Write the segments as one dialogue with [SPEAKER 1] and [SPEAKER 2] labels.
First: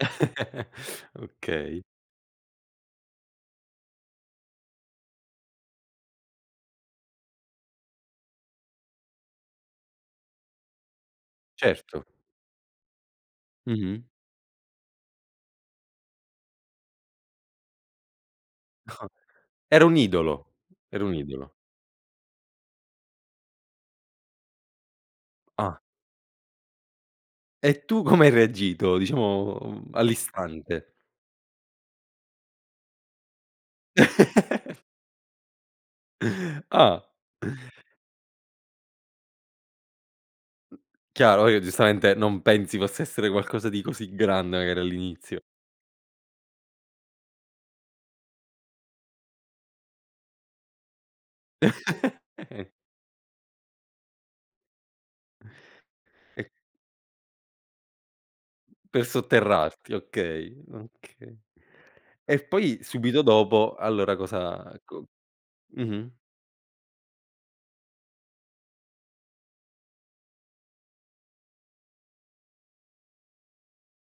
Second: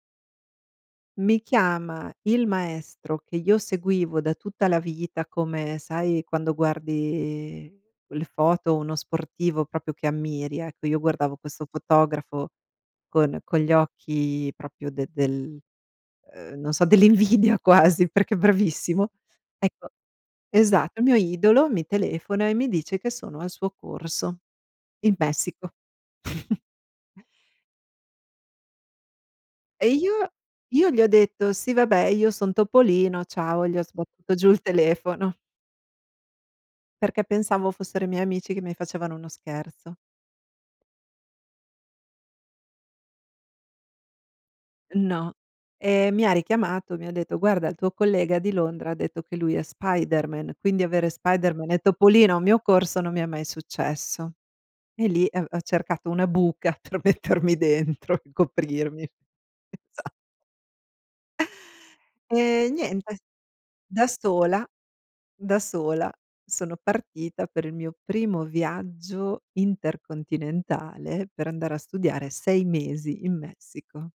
[SPEAKER 1] Mi
[SPEAKER 2] Okay.
[SPEAKER 1] chiama il maestro, che io seguivo da tutta la vita, come sai, quando guardi quelle foto o uno sportivo, proprio che ammiri. Ecco, io guardavo questo
[SPEAKER 2] Certo.
[SPEAKER 1] fotografo, con con gli
[SPEAKER 2] Mh-mh.
[SPEAKER 1] occhi proprio de de del uhm, non so, dell'invidia quasi, perché è
[SPEAKER 2] Oh,
[SPEAKER 1] bravissimo.
[SPEAKER 2] era
[SPEAKER 1] Ecco,
[SPEAKER 2] un idolo,
[SPEAKER 1] esatto,
[SPEAKER 2] era
[SPEAKER 1] il
[SPEAKER 2] un
[SPEAKER 1] mio
[SPEAKER 2] idolo.
[SPEAKER 1] idolo mi telefona e mi dice, che sono al suo corso in Messico.
[SPEAKER 2] Ah. E tu come hai reagito? Diciamo, uhm,
[SPEAKER 1] E io
[SPEAKER 2] all'istante.
[SPEAKER 1] io gli ho detto: "Sì, vabbè, io son Topolino, ciao" e gli ho sbattuto giù il telefono.
[SPEAKER 2] Ah.
[SPEAKER 1] Perché pensavo fossero i miei amici, che mi facevano uno scherzo.
[SPEAKER 2] Chiaro, uhm, giustamente, non pensi possa essere qualcosa di così grande, magari,
[SPEAKER 1] No,
[SPEAKER 2] all'inizio.
[SPEAKER 1] e mi ha richiamato. Mi ha detto: "Guarda, il tuo collega di Londra, ha detto che lui è Spiderman, quindi avere Spiderman e Topolino a un mio corso, non mi è mai successo". E lì, ehm, v ho cercato una
[SPEAKER 2] E
[SPEAKER 1] buca, per mettermi dentro e coprirmi.
[SPEAKER 2] Per sotterrarti,
[SPEAKER 1] Esa
[SPEAKER 2] okay, okay. E
[SPEAKER 1] E
[SPEAKER 2] poi
[SPEAKER 1] niente,
[SPEAKER 2] subito dopo,
[SPEAKER 1] da
[SPEAKER 2] allora,
[SPEAKER 1] sola,
[SPEAKER 2] cosa co
[SPEAKER 1] da
[SPEAKER 2] mh-mh.
[SPEAKER 1] sola, sono partita per il mio primo viaggio intercontinentale, per andare a studiare 6 mesi in Messico.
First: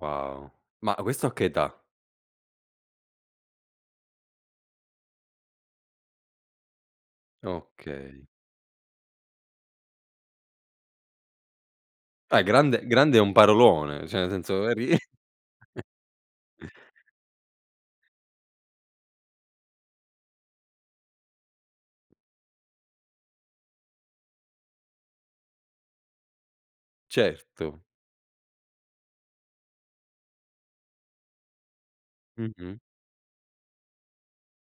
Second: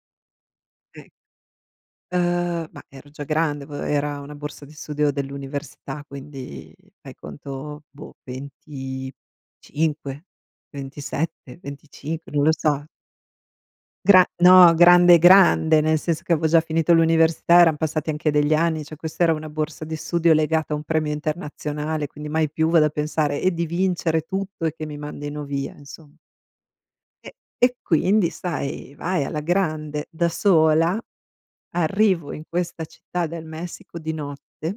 [SPEAKER 2] Wow! Ma
[SPEAKER 1] Sì.
[SPEAKER 2] questo a che età?
[SPEAKER 1] Uhm, ma ero già grande, v era una borsa di studio dell'università, quindi, fai conto, boh,
[SPEAKER 2] Okay.
[SPEAKER 1] 25, 27, 25,
[SPEAKER 2] Ah,
[SPEAKER 1] non lo so.
[SPEAKER 2] grande grande è un parolone, cioè
[SPEAKER 1] Gra
[SPEAKER 2] nel senso
[SPEAKER 1] no,
[SPEAKER 2] eri
[SPEAKER 1] grande, grande, nel senso, che avevo già finito l'università, eran passati anche degli anni. Cioè, questa era una borsa di studio, legata a un premio internazionale, quindi mai più vado a pensare e di vincere tutto e che mi mandino via, insom E e
[SPEAKER 2] Certo.
[SPEAKER 1] quindi sai, vai, alla grande. Da sola, arrivo in
[SPEAKER 2] Mh-mh.
[SPEAKER 1] questa città del Messico, di notte.